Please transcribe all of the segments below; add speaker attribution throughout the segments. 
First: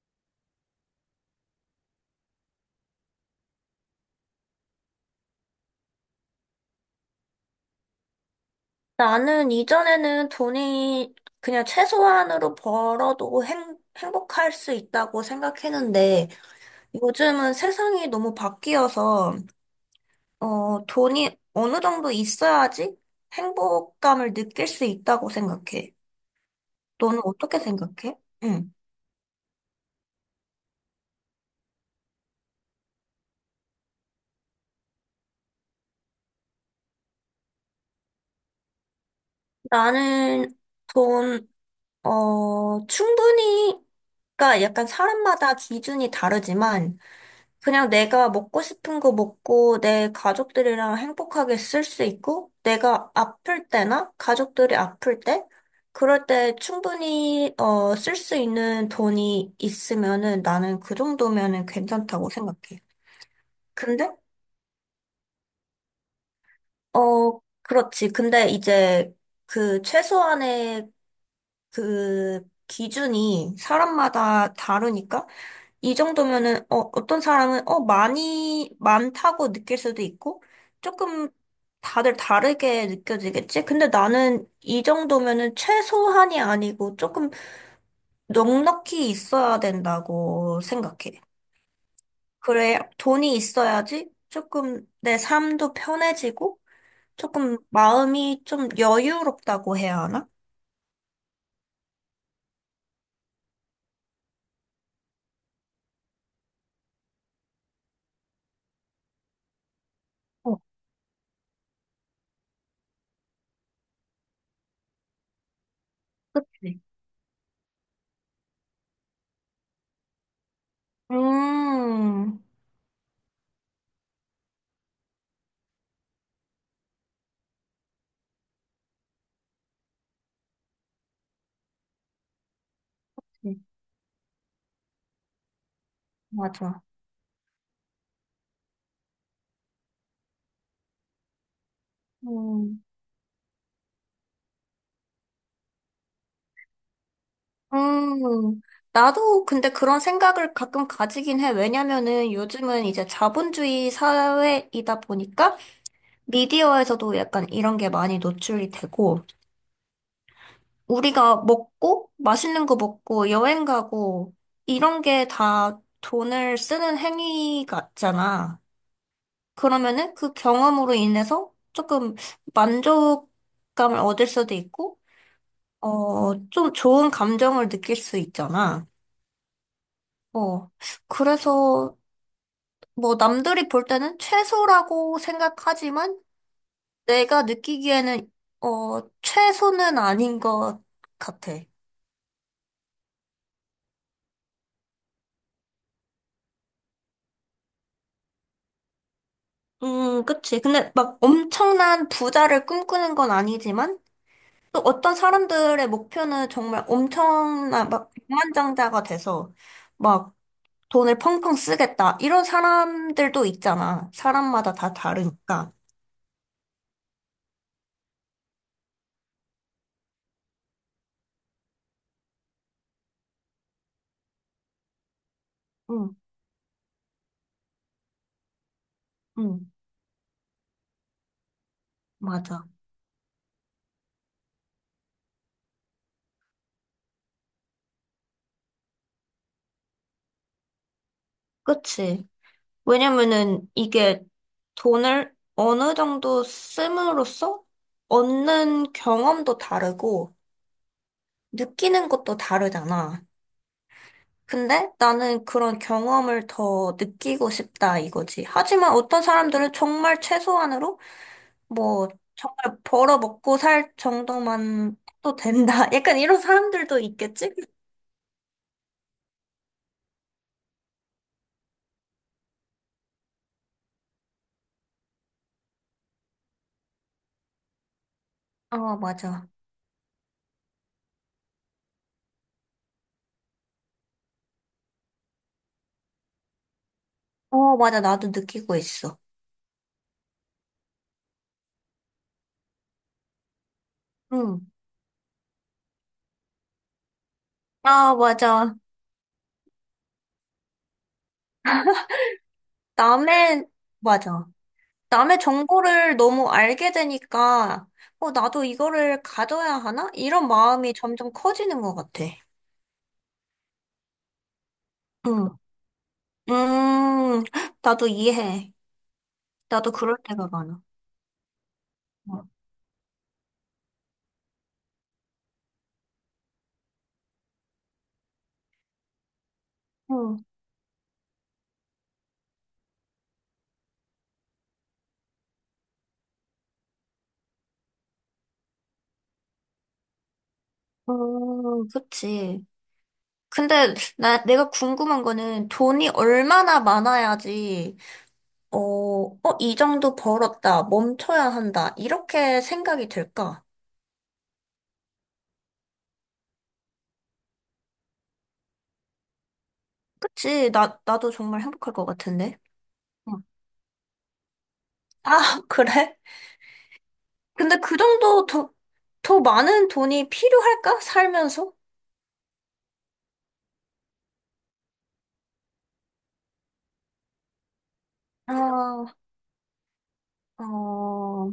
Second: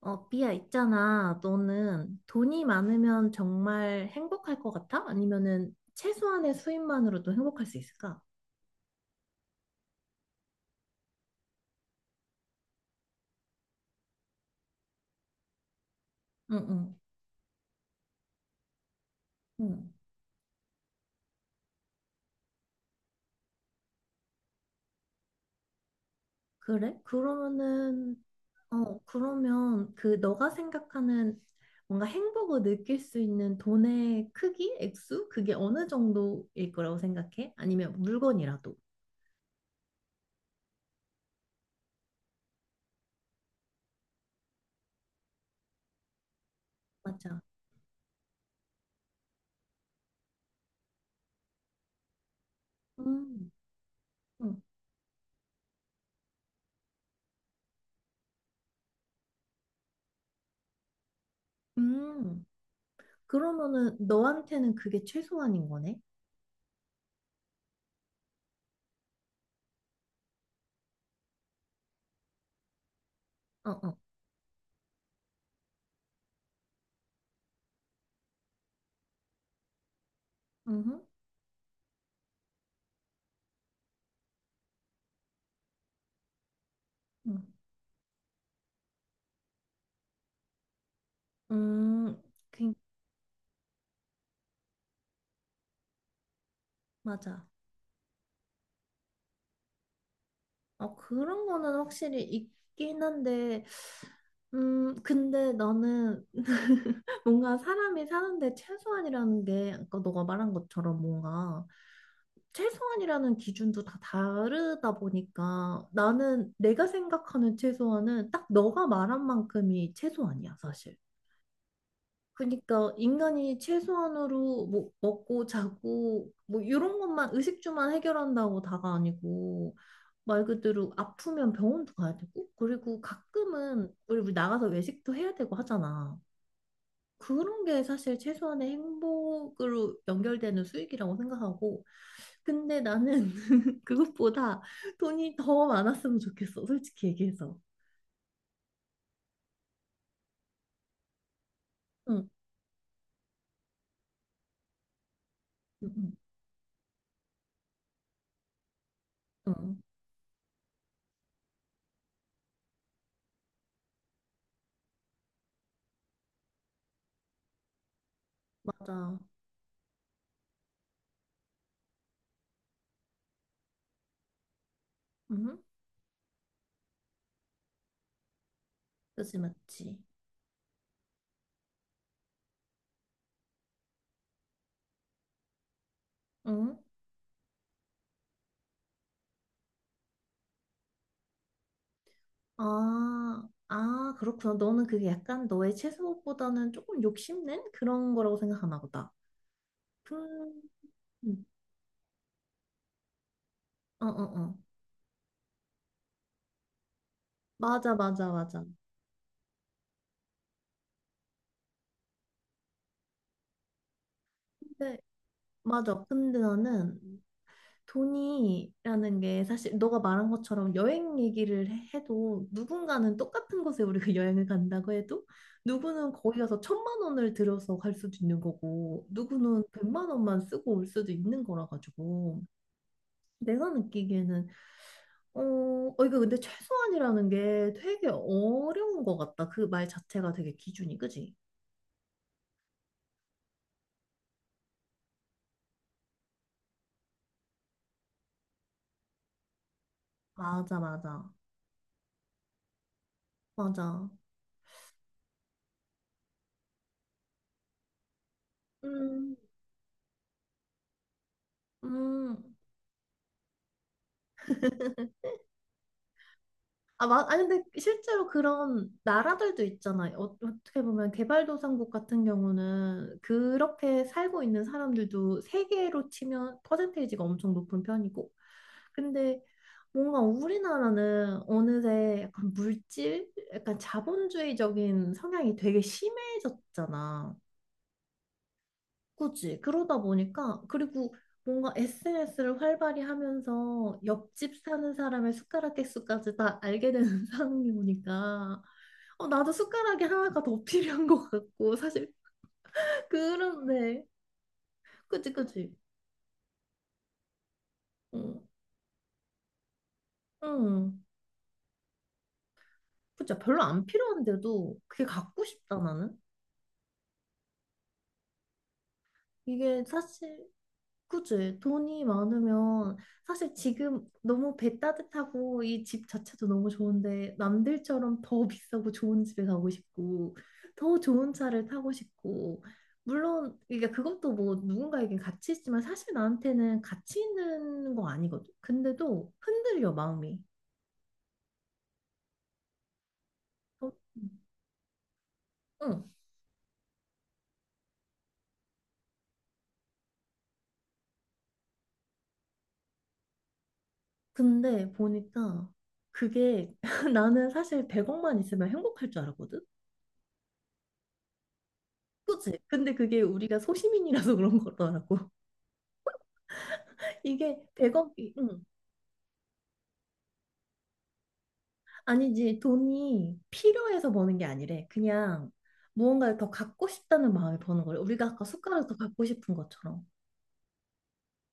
Speaker 1: 어, 삐야, 있잖아. 너는 돈이 많으면 정말 행복할 것 같아? 아니면은 최소한의 수입만으로도 행복할 수 있을까?
Speaker 2: 나는 이전에는 돈이 그냥 최소한으로 벌어도 행복할 수 있다고 생각했는데
Speaker 1: 응, 응,
Speaker 2: 요즘은 세상이 너무 바뀌어서
Speaker 1: 응.
Speaker 2: 돈이 어느 정도 있어야지 행복감을 느낄 수 있다고 생각해.
Speaker 1: 그래?
Speaker 2: 너는 어떻게
Speaker 1: 그러면은,
Speaker 2: 생각해? 응.
Speaker 1: 어, 그러면 그 너가 생각하는 뭔가 행복을 느낄 수 있는 돈의 크기, 액수? 그게 어느 정도일 거라고 생각해? 아니면 물건이라도?
Speaker 2: 나는 돈, 충분히, 그러니까 약간 사람마다 기준이 다르지만
Speaker 1: 맞아.
Speaker 2: 그냥 내가 먹고 싶은 거 먹고 내 가족들이랑 행복하게 쓸 수 있고 내가
Speaker 1: 음,
Speaker 2: 아플 때나
Speaker 1: 음,
Speaker 2: 가족들이 아플 때 그럴 때 충분히 쓸 수 있는 돈이 있으면은 나는 그 정도면은 괜찮다고
Speaker 1: 음.
Speaker 2: 생각해.
Speaker 1: 그러면은
Speaker 2: 근데
Speaker 1: 너한테는 그게 최소한인 거네?
Speaker 2: 어 그렇지. 근데 이제 그 최소한의 그 기준이
Speaker 1: 어, 어.
Speaker 2: 사람마다 다르니까 이 정도면은 어떤 사람은 많이 많다고 느낄 수도 있고
Speaker 1: 음.
Speaker 2: 조금 다들 다르게 느껴지겠지? 근데 나는 이 정도면은 최소한이 아니고 조금
Speaker 1: 음.
Speaker 2: 넉넉히 있어야 된다고 생각해.
Speaker 1: 음, 그,
Speaker 2: 그래, 돈이 있어야지 조금 내 삶도 편해지고
Speaker 1: 맞아.
Speaker 2: 조금 마음이 좀 여유롭다고 해야 하나?
Speaker 1: 어, 그런 거는 확실히 있긴 한데, 근데 나는 뭔가 사람이 사는데 최소한이라는 게, 아까 너가 말한
Speaker 2: 어,
Speaker 1: 것처럼 뭔가 최소한이라는 기준도 다 다르다 보니까 나는
Speaker 2: 그치.
Speaker 1: 내가 생각하는 최소한은 딱 너가 말한 만큼이 최소한이야, 사실.
Speaker 2: 음,
Speaker 1: 그러니까 인간이 최소한으로 뭐 먹고 자고 뭐 이런 것만 의식주만 해결한다고 다가 아니고 말 그대로 아프면 병원도 가야 되고, 그리고
Speaker 2: 그치.
Speaker 1: 가끔은 우리 나가서 외식도 해야 되고 하잖아.
Speaker 2: 맞아.
Speaker 1: 그런 게 사실 최소한의 행복으로 연결되는 수익이라고 생각하고, 근데
Speaker 2: 음.
Speaker 1: 나는 그것보다 돈이 더 많았으면 좋겠어, 솔직히 얘기해서.
Speaker 2: 음, 나도 근데 그런 생각을 가끔 가지긴 해.
Speaker 1: 응,
Speaker 2: 왜냐면은 요즘은 이제 자본주의 사회이다 보니까
Speaker 1: 응, 응,
Speaker 2: 미디어에서도 약간 이런 게 많이 노출이 되고,
Speaker 1: 응.
Speaker 2: 우리가 먹고, 맛있는 거 먹고, 여행 가고, 이런 게 다 돈을 쓰는 행위 같잖아.
Speaker 1: 맞아.
Speaker 2: 그러면은 그 경험으로 인해서 조금 만족감을 얻을 수도 있고,
Speaker 1: 응,
Speaker 2: 좀 좋은 감정을 느낄 수 있잖아.
Speaker 1: 그지, 맞지.
Speaker 2: 어, 그래서 뭐 남들이 볼 때는 최소라고 생각하지만
Speaker 1: 응?
Speaker 2: 내가 느끼기에는 어 최소는 아닌 것 같아.
Speaker 1: 아, 아, 그렇구나. 너는 그게 약간 너의 최소보다는 조금 욕심낸 그런 거라고 생각하나 보다.
Speaker 2: 그치.
Speaker 1: 음,
Speaker 2: 근데 막
Speaker 1: 음.
Speaker 2: 엄청난 부자를 꿈꾸는 건 아니지만
Speaker 1: 어, 어, 어.
Speaker 2: 또 어떤 사람들의 목표는 정말 엄청난
Speaker 1: 맞아,
Speaker 2: 막
Speaker 1: 맞아, 맞아.
Speaker 2: 백만장자가 돼서 막 돈을 펑펑 쓰겠다. 이런 사람들도 있잖아. 사람마다 다
Speaker 1: 근데,
Speaker 2: 다르니까.
Speaker 1: 맞아. 근데 나는 돈이라는 게 사실 너가 말한 것처럼 여행 얘기를 해도 누군가는 똑같은 곳에 우리가 여행을 간다고 해도 누구는
Speaker 2: 응,
Speaker 1: 거기 가서 천만 원을 들여서 갈 수도 있는 거고 누구는
Speaker 2: 응,
Speaker 1: 100만 원만 쓰고 올 수도 있는 거라 가지고
Speaker 2: 맞아.
Speaker 1: 내가 느끼기에는 어, 어, 이거 근데 최소한이라는 게 되게 어려운 것 같다. 그 말 자체가 되게 기준이, 그지?
Speaker 2: 그치. 왜냐면은 이게 돈을 어느 정도 씀으로써 얻는 경험도 다르고
Speaker 1: 맞아, 맞아.
Speaker 2: 느끼는 것도 다르잖아.
Speaker 1: 맞아.
Speaker 2: 근데 나는 그런 경험을 더 느끼고 싶다 이거지. 하지만 어떤
Speaker 1: 음,
Speaker 2: 사람들은 정말 최소한으로 뭐
Speaker 1: 음.
Speaker 2: 정말 벌어 먹고 살 정도만 해도 된다. 약간 이런 사람들도
Speaker 1: 아, 맞, 아니,
Speaker 2: 있겠지?
Speaker 1: 근데 실제로 그런 나라들도 있잖아요. 어, 어떻게 보면 개발도상국 같은 경우는 그렇게 살고 있는 사람들도 세계로 치면 퍼센테이지가 엄청 높은 편이고.
Speaker 2: 어,
Speaker 1: 근데
Speaker 2: 맞아.
Speaker 1: 뭔가 우리나라는 어느새 약간 물질, 약간 자본주의적인 성향이 되게 심해졌잖아.
Speaker 2: 어, 맞아. 나도 느끼고 있어.
Speaker 1: 그치. 그러다 보니까, 그리고 뭔가 SNS를 활발히 하면서 옆집
Speaker 2: 응.
Speaker 1: 사는 사람의 숟가락 개수까지 다 알게 되는 상황이
Speaker 2: 아,
Speaker 1: 오니까,
Speaker 2: 맞아.
Speaker 1: 어, 나도 숟가락이 하나가 더 필요한 것 같고, 사실,
Speaker 2: 남의,
Speaker 1: 그런데,
Speaker 2: 맞아.
Speaker 1: 그치,
Speaker 2: 남의
Speaker 1: 그치.
Speaker 2: 정보를 너무 알게 되니까,
Speaker 1: 응,
Speaker 2: 나도 이거를 가져야 하나? 이런 마음이
Speaker 1: 응.
Speaker 2: 점점 커지는 것 같아.
Speaker 1: 그치. 별로 안 필요한데도 그게 갖고
Speaker 2: 응.
Speaker 1: 싶다, 나는.
Speaker 2: 음, 나도 이해해.
Speaker 1: 이게
Speaker 2: 나도 그럴
Speaker 1: 사실,
Speaker 2: 때가 많아.
Speaker 1: 그지? 돈이 많으면 사실 지금 너무 배 따뜻하고 이 집 자체도 너무 좋은데 남들처럼 더 비싸고 좋은 집에 가고 싶고
Speaker 2: 응.
Speaker 1: 더 좋은 차를 타고 싶고 물론 그러니까 그것도 뭐 누군가에겐 가치 있지만 사실 나한테는 가치 있는 거 아니거든. 근데도 흔들려 마음이.
Speaker 2: 그치.
Speaker 1: 어,
Speaker 2: 근데 나 내가 궁금한 거는
Speaker 1: 응.
Speaker 2: 돈이 얼마나 많아야지 이 정도 벌었다, 멈춰야 한다 이렇게 생각이 들까?
Speaker 1: 근데 보니까 그게 나는 사실 100억만 있으면 행복할 줄 알았거든.
Speaker 2: 그치? 나 나도 정말 행복할 것
Speaker 1: 그치?
Speaker 2: 같은데.
Speaker 1: 근데 그게
Speaker 2: 응.
Speaker 1: 우리가 소시민이라서 그런 거더라고.
Speaker 2: 아, 그래?
Speaker 1: 이게
Speaker 2: 근데 그
Speaker 1: 100억이,
Speaker 2: 정도
Speaker 1: 응.
Speaker 2: 더, 더 많은 돈이 필요할까? 살면서?
Speaker 1: 아니지, 돈이 필요해서 버는 게 아니래. 그냥 무언가를 더 갖고 싶다는 마음에 버는 거래. 우리가 아까 숟가락 더
Speaker 2: 아,
Speaker 1: 갖고 싶은 것처럼.
Speaker 2: 어, 어,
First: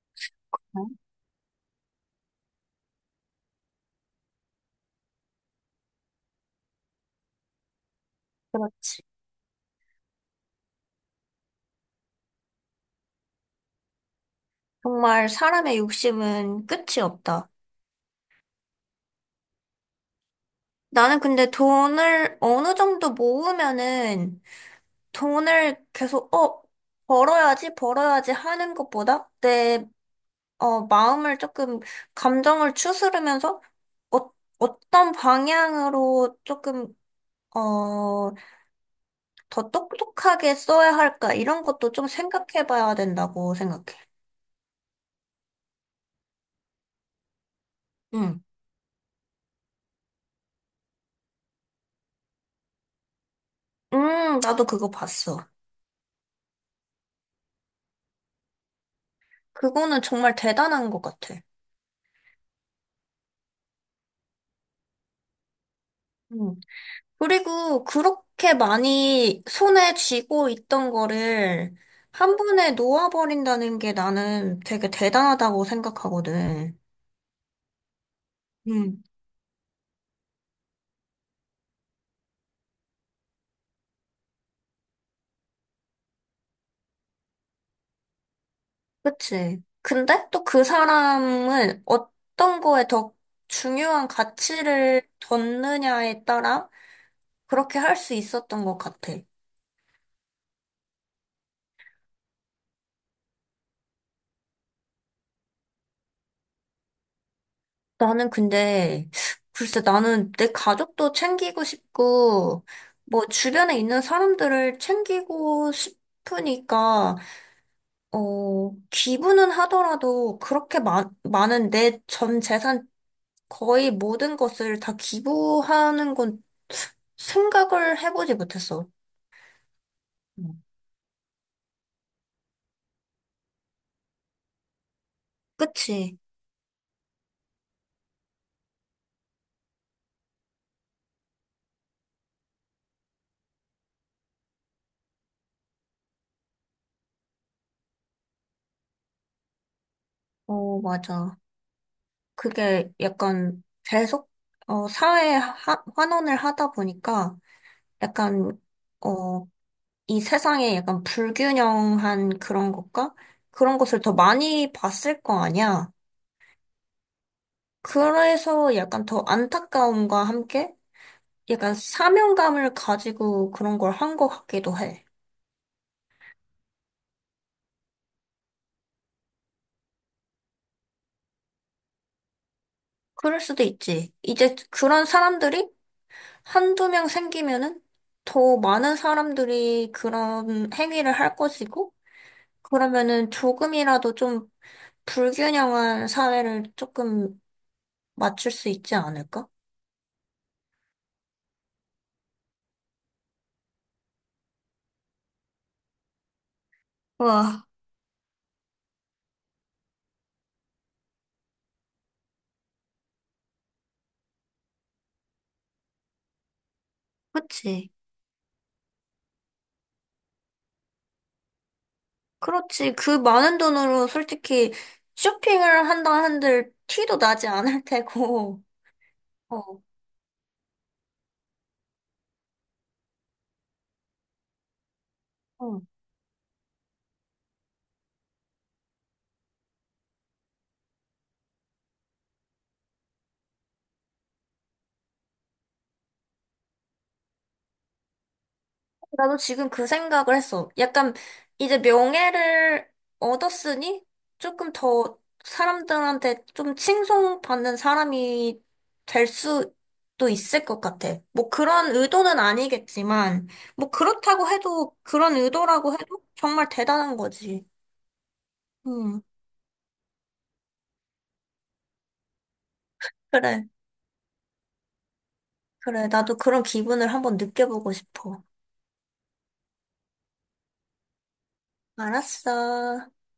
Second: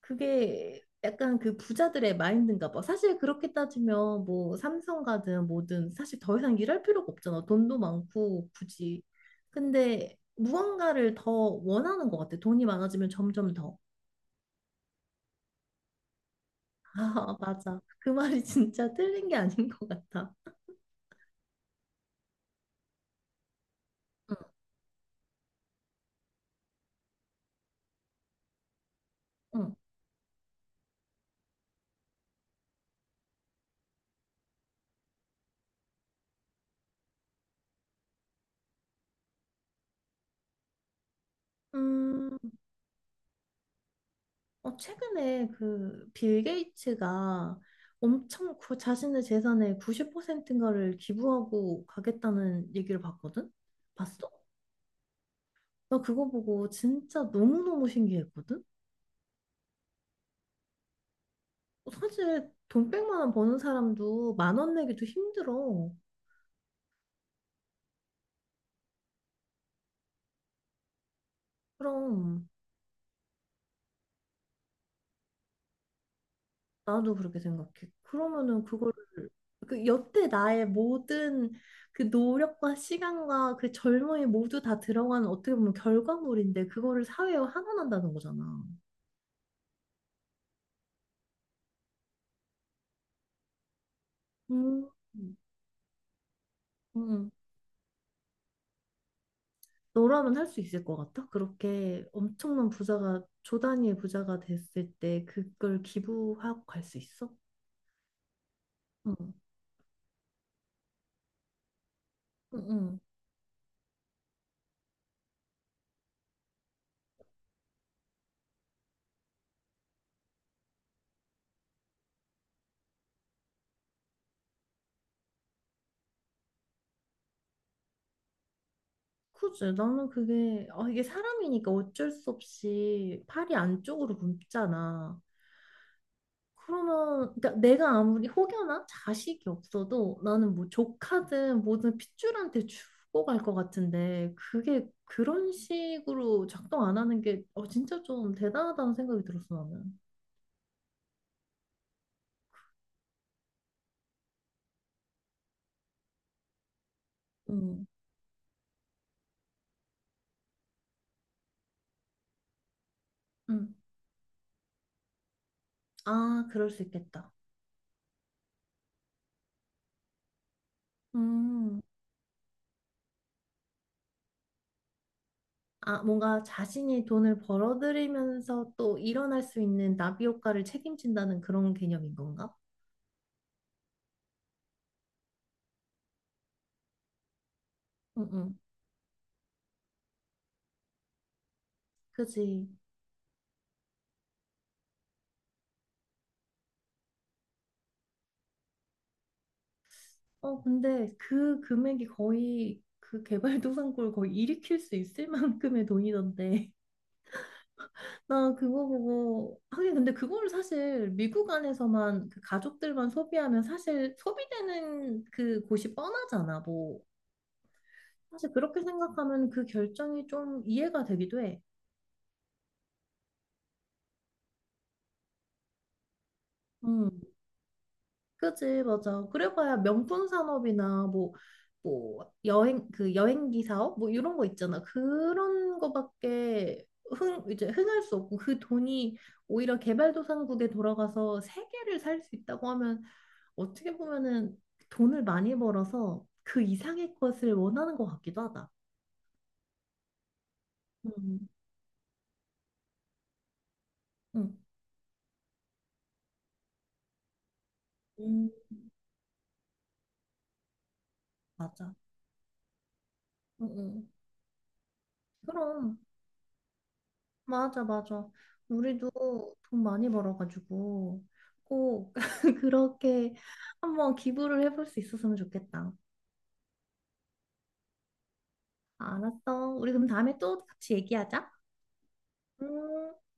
Speaker 1: 그게 약간 그 부자들의 마인드인가 봐. 사실 그렇게 따지면 뭐 삼성 가든 뭐든 사실 더 이상 일할 필요가 없잖아. 돈도 많고 굳이.
Speaker 2: 그렇지.
Speaker 1: 근데 무언가를 더 원하는 것 같아. 돈이 많아지면 점점 더.
Speaker 2: 정말 사람의 욕심은 끝이
Speaker 1: 아,
Speaker 2: 없다.
Speaker 1: 맞아. 그 말이 진짜 틀린 게 아닌 것 같아.
Speaker 2: 나는 근데 돈을 어느 정도
Speaker 1: 응,
Speaker 2: 모으면은 돈을 계속, 벌어야지, 벌어야지 하는 것보다
Speaker 1: 응.
Speaker 2: 내, 마음을 조금, 감정을 추스르면서 어, 어떤 방향으로 조금, 어, 더 똑똑하게 써야 할까? 이런 것도 좀
Speaker 1: 음,
Speaker 2: 생각해 봐야 된다고 생각해.
Speaker 1: 어, 최근에 그 빌 게이츠가
Speaker 2: 응.
Speaker 1: 엄청 그 자신의 재산의 90%인가를 기부하고 가겠다는 얘기를 봤거든? 봤어?
Speaker 2: 나도 그거 봤어.
Speaker 1: 나 그거 보고 진짜 너무너무 신기했거든?
Speaker 2: 그거는 정말 대단한 것 같아.
Speaker 1: 어, 사실 돈 100만 원 버는 사람도 1만 원 내기도 힘들어.
Speaker 2: 음. 그리고 그렇게 많이 손에 쥐고 있던 거를 한
Speaker 1: 그럼
Speaker 2: 번에 놓아버린다는 게 나는 되게 대단하다고 생각하거든.
Speaker 1: 나도 그렇게 생각해. 그러면은 그걸
Speaker 2: 음.
Speaker 1: 그 여태 나의 모든 그 노력과 시간과 그 젊음이 모두 다 들어간 어떻게 보면 결과물인데 그거를 사회에 환원한다는 거잖아.
Speaker 2: 그치? 근데 또 그 사람은 어떤 거에 더 중요한
Speaker 1: 음.
Speaker 2: 가치를 뒀느냐에 따라
Speaker 1: 음.
Speaker 2: 그렇게 할 수 있었던 것 같아.
Speaker 1: 너라면 할 수 있을 것 같아? 그렇게 엄청난 부자가 조 단위의 부자가 됐을 때 그걸 기부하고 갈 수 있어?
Speaker 2: 나는 근데,
Speaker 1: 응.
Speaker 2: 글쎄, 나는 내 가족도 챙기고
Speaker 1: 응.
Speaker 2: 싶고,
Speaker 1: 응.
Speaker 2: 뭐, 주변에 있는 사람들을 챙기고 싶으니까, 기부는 하더라도 그렇게 많은 내 전 재산 거의 모든 것을 다 기부하는 건 생각을 해보지 못했어.
Speaker 1: 그지? 나는
Speaker 2: 음.
Speaker 1: 그게 아, 이게 사람이니까 어쩔 수 없이 팔이 안쪽으로 굽잖아.
Speaker 2: 그치?
Speaker 1: 그러면 그러니까 내가 아무리 혹여나 자식이 없어도 나는 뭐 조카든 뭐든 핏줄한테 주고 갈 것 같은데 그게 그런 식으로 작동 안 하는 게 어, 진짜 좀 대단하다는 생각이 들었어 나는.
Speaker 2: 어, 맞아. 그게 약간 계속, 사회에 환원을 하다 보니까,
Speaker 1: 음,
Speaker 2: 약간, 어, 이 세상에 약간 불균형한 그런 것과
Speaker 1: 음.
Speaker 2: 그런 것을 더 많이 봤을 거 아니야.
Speaker 1: 아, 그럴 수 있겠다.
Speaker 2: 그래서 약간 더 안타까움과 함께 약간
Speaker 1: 음.
Speaker 2: 사명감을 가지고 그런 걸 한 것 같기도 해.
Speaker 1: 아, 뭔가 자신이 돈을 벌어들이면서 또 일어날 수 있는 나비 효과를 책임진다는 그런 개념인 건가?
Speaker 2: 그럴 수도 있지. 이제 그런 사람들이 한두 명 생기면은
Speaker 1: 응, 응.
Speaker 2: 더 많은 사람들이 그런 행위를 할 것이고,
Speaker 1: 그지.
Speaker 2: 그러면은 조금이라도 좀 불균형한 사회를 조금 맞출 수 있지 않을까?
Speaker 1: 어, 근데 그 금액이 거의 그 개발도상국을 거의 일으킬 수 있을 만큼의 돈이던데.
Speaker 2: 와,
Speaker 1: 나 그거 보고, 하긴 근데 그걸 사실 미국 안에서만 그 가족들만 소비하면 사실 소비되는 그 곳이 뻔하잖아. 뭐,
Speaker 2: 그치.
Speaker 1: 사실 그렇게 생각하면 그 결정이 좀 이해가 되기도 해.
Speaker 2: 그렇지. 그 많은 돈으로 솔직히 쇼핑을 한다 한들 티도
Speaker 1: 음.
Speaker 2: 나지 않을 테고.
Speaker 1: 그지, 맞아.
Speaker 2: 어,
Speaker 1: 그래봐야 명품 산업이나 뭐, 뭐, 여행, 그 여행기 사업? 뭐 이런 거 있잖아. 그런
Speaker 2: 어.
Speaker 1: 거밖에 흥, 이제 흥할 수 없고 그 돈이 오히려 개발도상국에 돌아가서 세계를 살 수 있다고 하면 어떻게 보면은 돈을 많이 벌어서 그 이상의 것을 원하는 것 같기도 하다.
Speaker 2: 나도 지금 그 생각을 했어. 약간
Speaker 1: 음,
Speaker 2: 이제 명예를 얻었으니
Speaker 1: 음,
Speaker 2: 조금 더 사람들한테 좀 칭송받는
Speaker 1: 음,
Speaker 2: 사람이 될 수도 있을 것 같아. 뭐
Speaker 1: 맞아.
Speaker 2: 그런 의도는 아니겠지만,
Speaker 1: 음,
Speaker 2: 뭐
Speaker 1: 음.
Speaker 2: 그렇다고 해도, 그런 의도라고
Speaker 1: 그럼.
Speaker 2: 해도 정말 대단한 거지.
Speaker 1: 맞아, 맞아. 우리도
Speaker 2: 음,
Speaker 1: 돈 많이 벌어가지고 꼭 그렇게
Speaker 2: 그래.
Speaker 1: 한번 기부를 해볼 수 있었으면 좋겠다.
Speaker 2: 그래, 나도 그런 기분을 한번 느껴보고 싶어.
Speaker 1: 알았어. 우리 그럼 다음에 또 같이 얘기하자.
Speaker 2: 알았어.
Speaker 1: 음.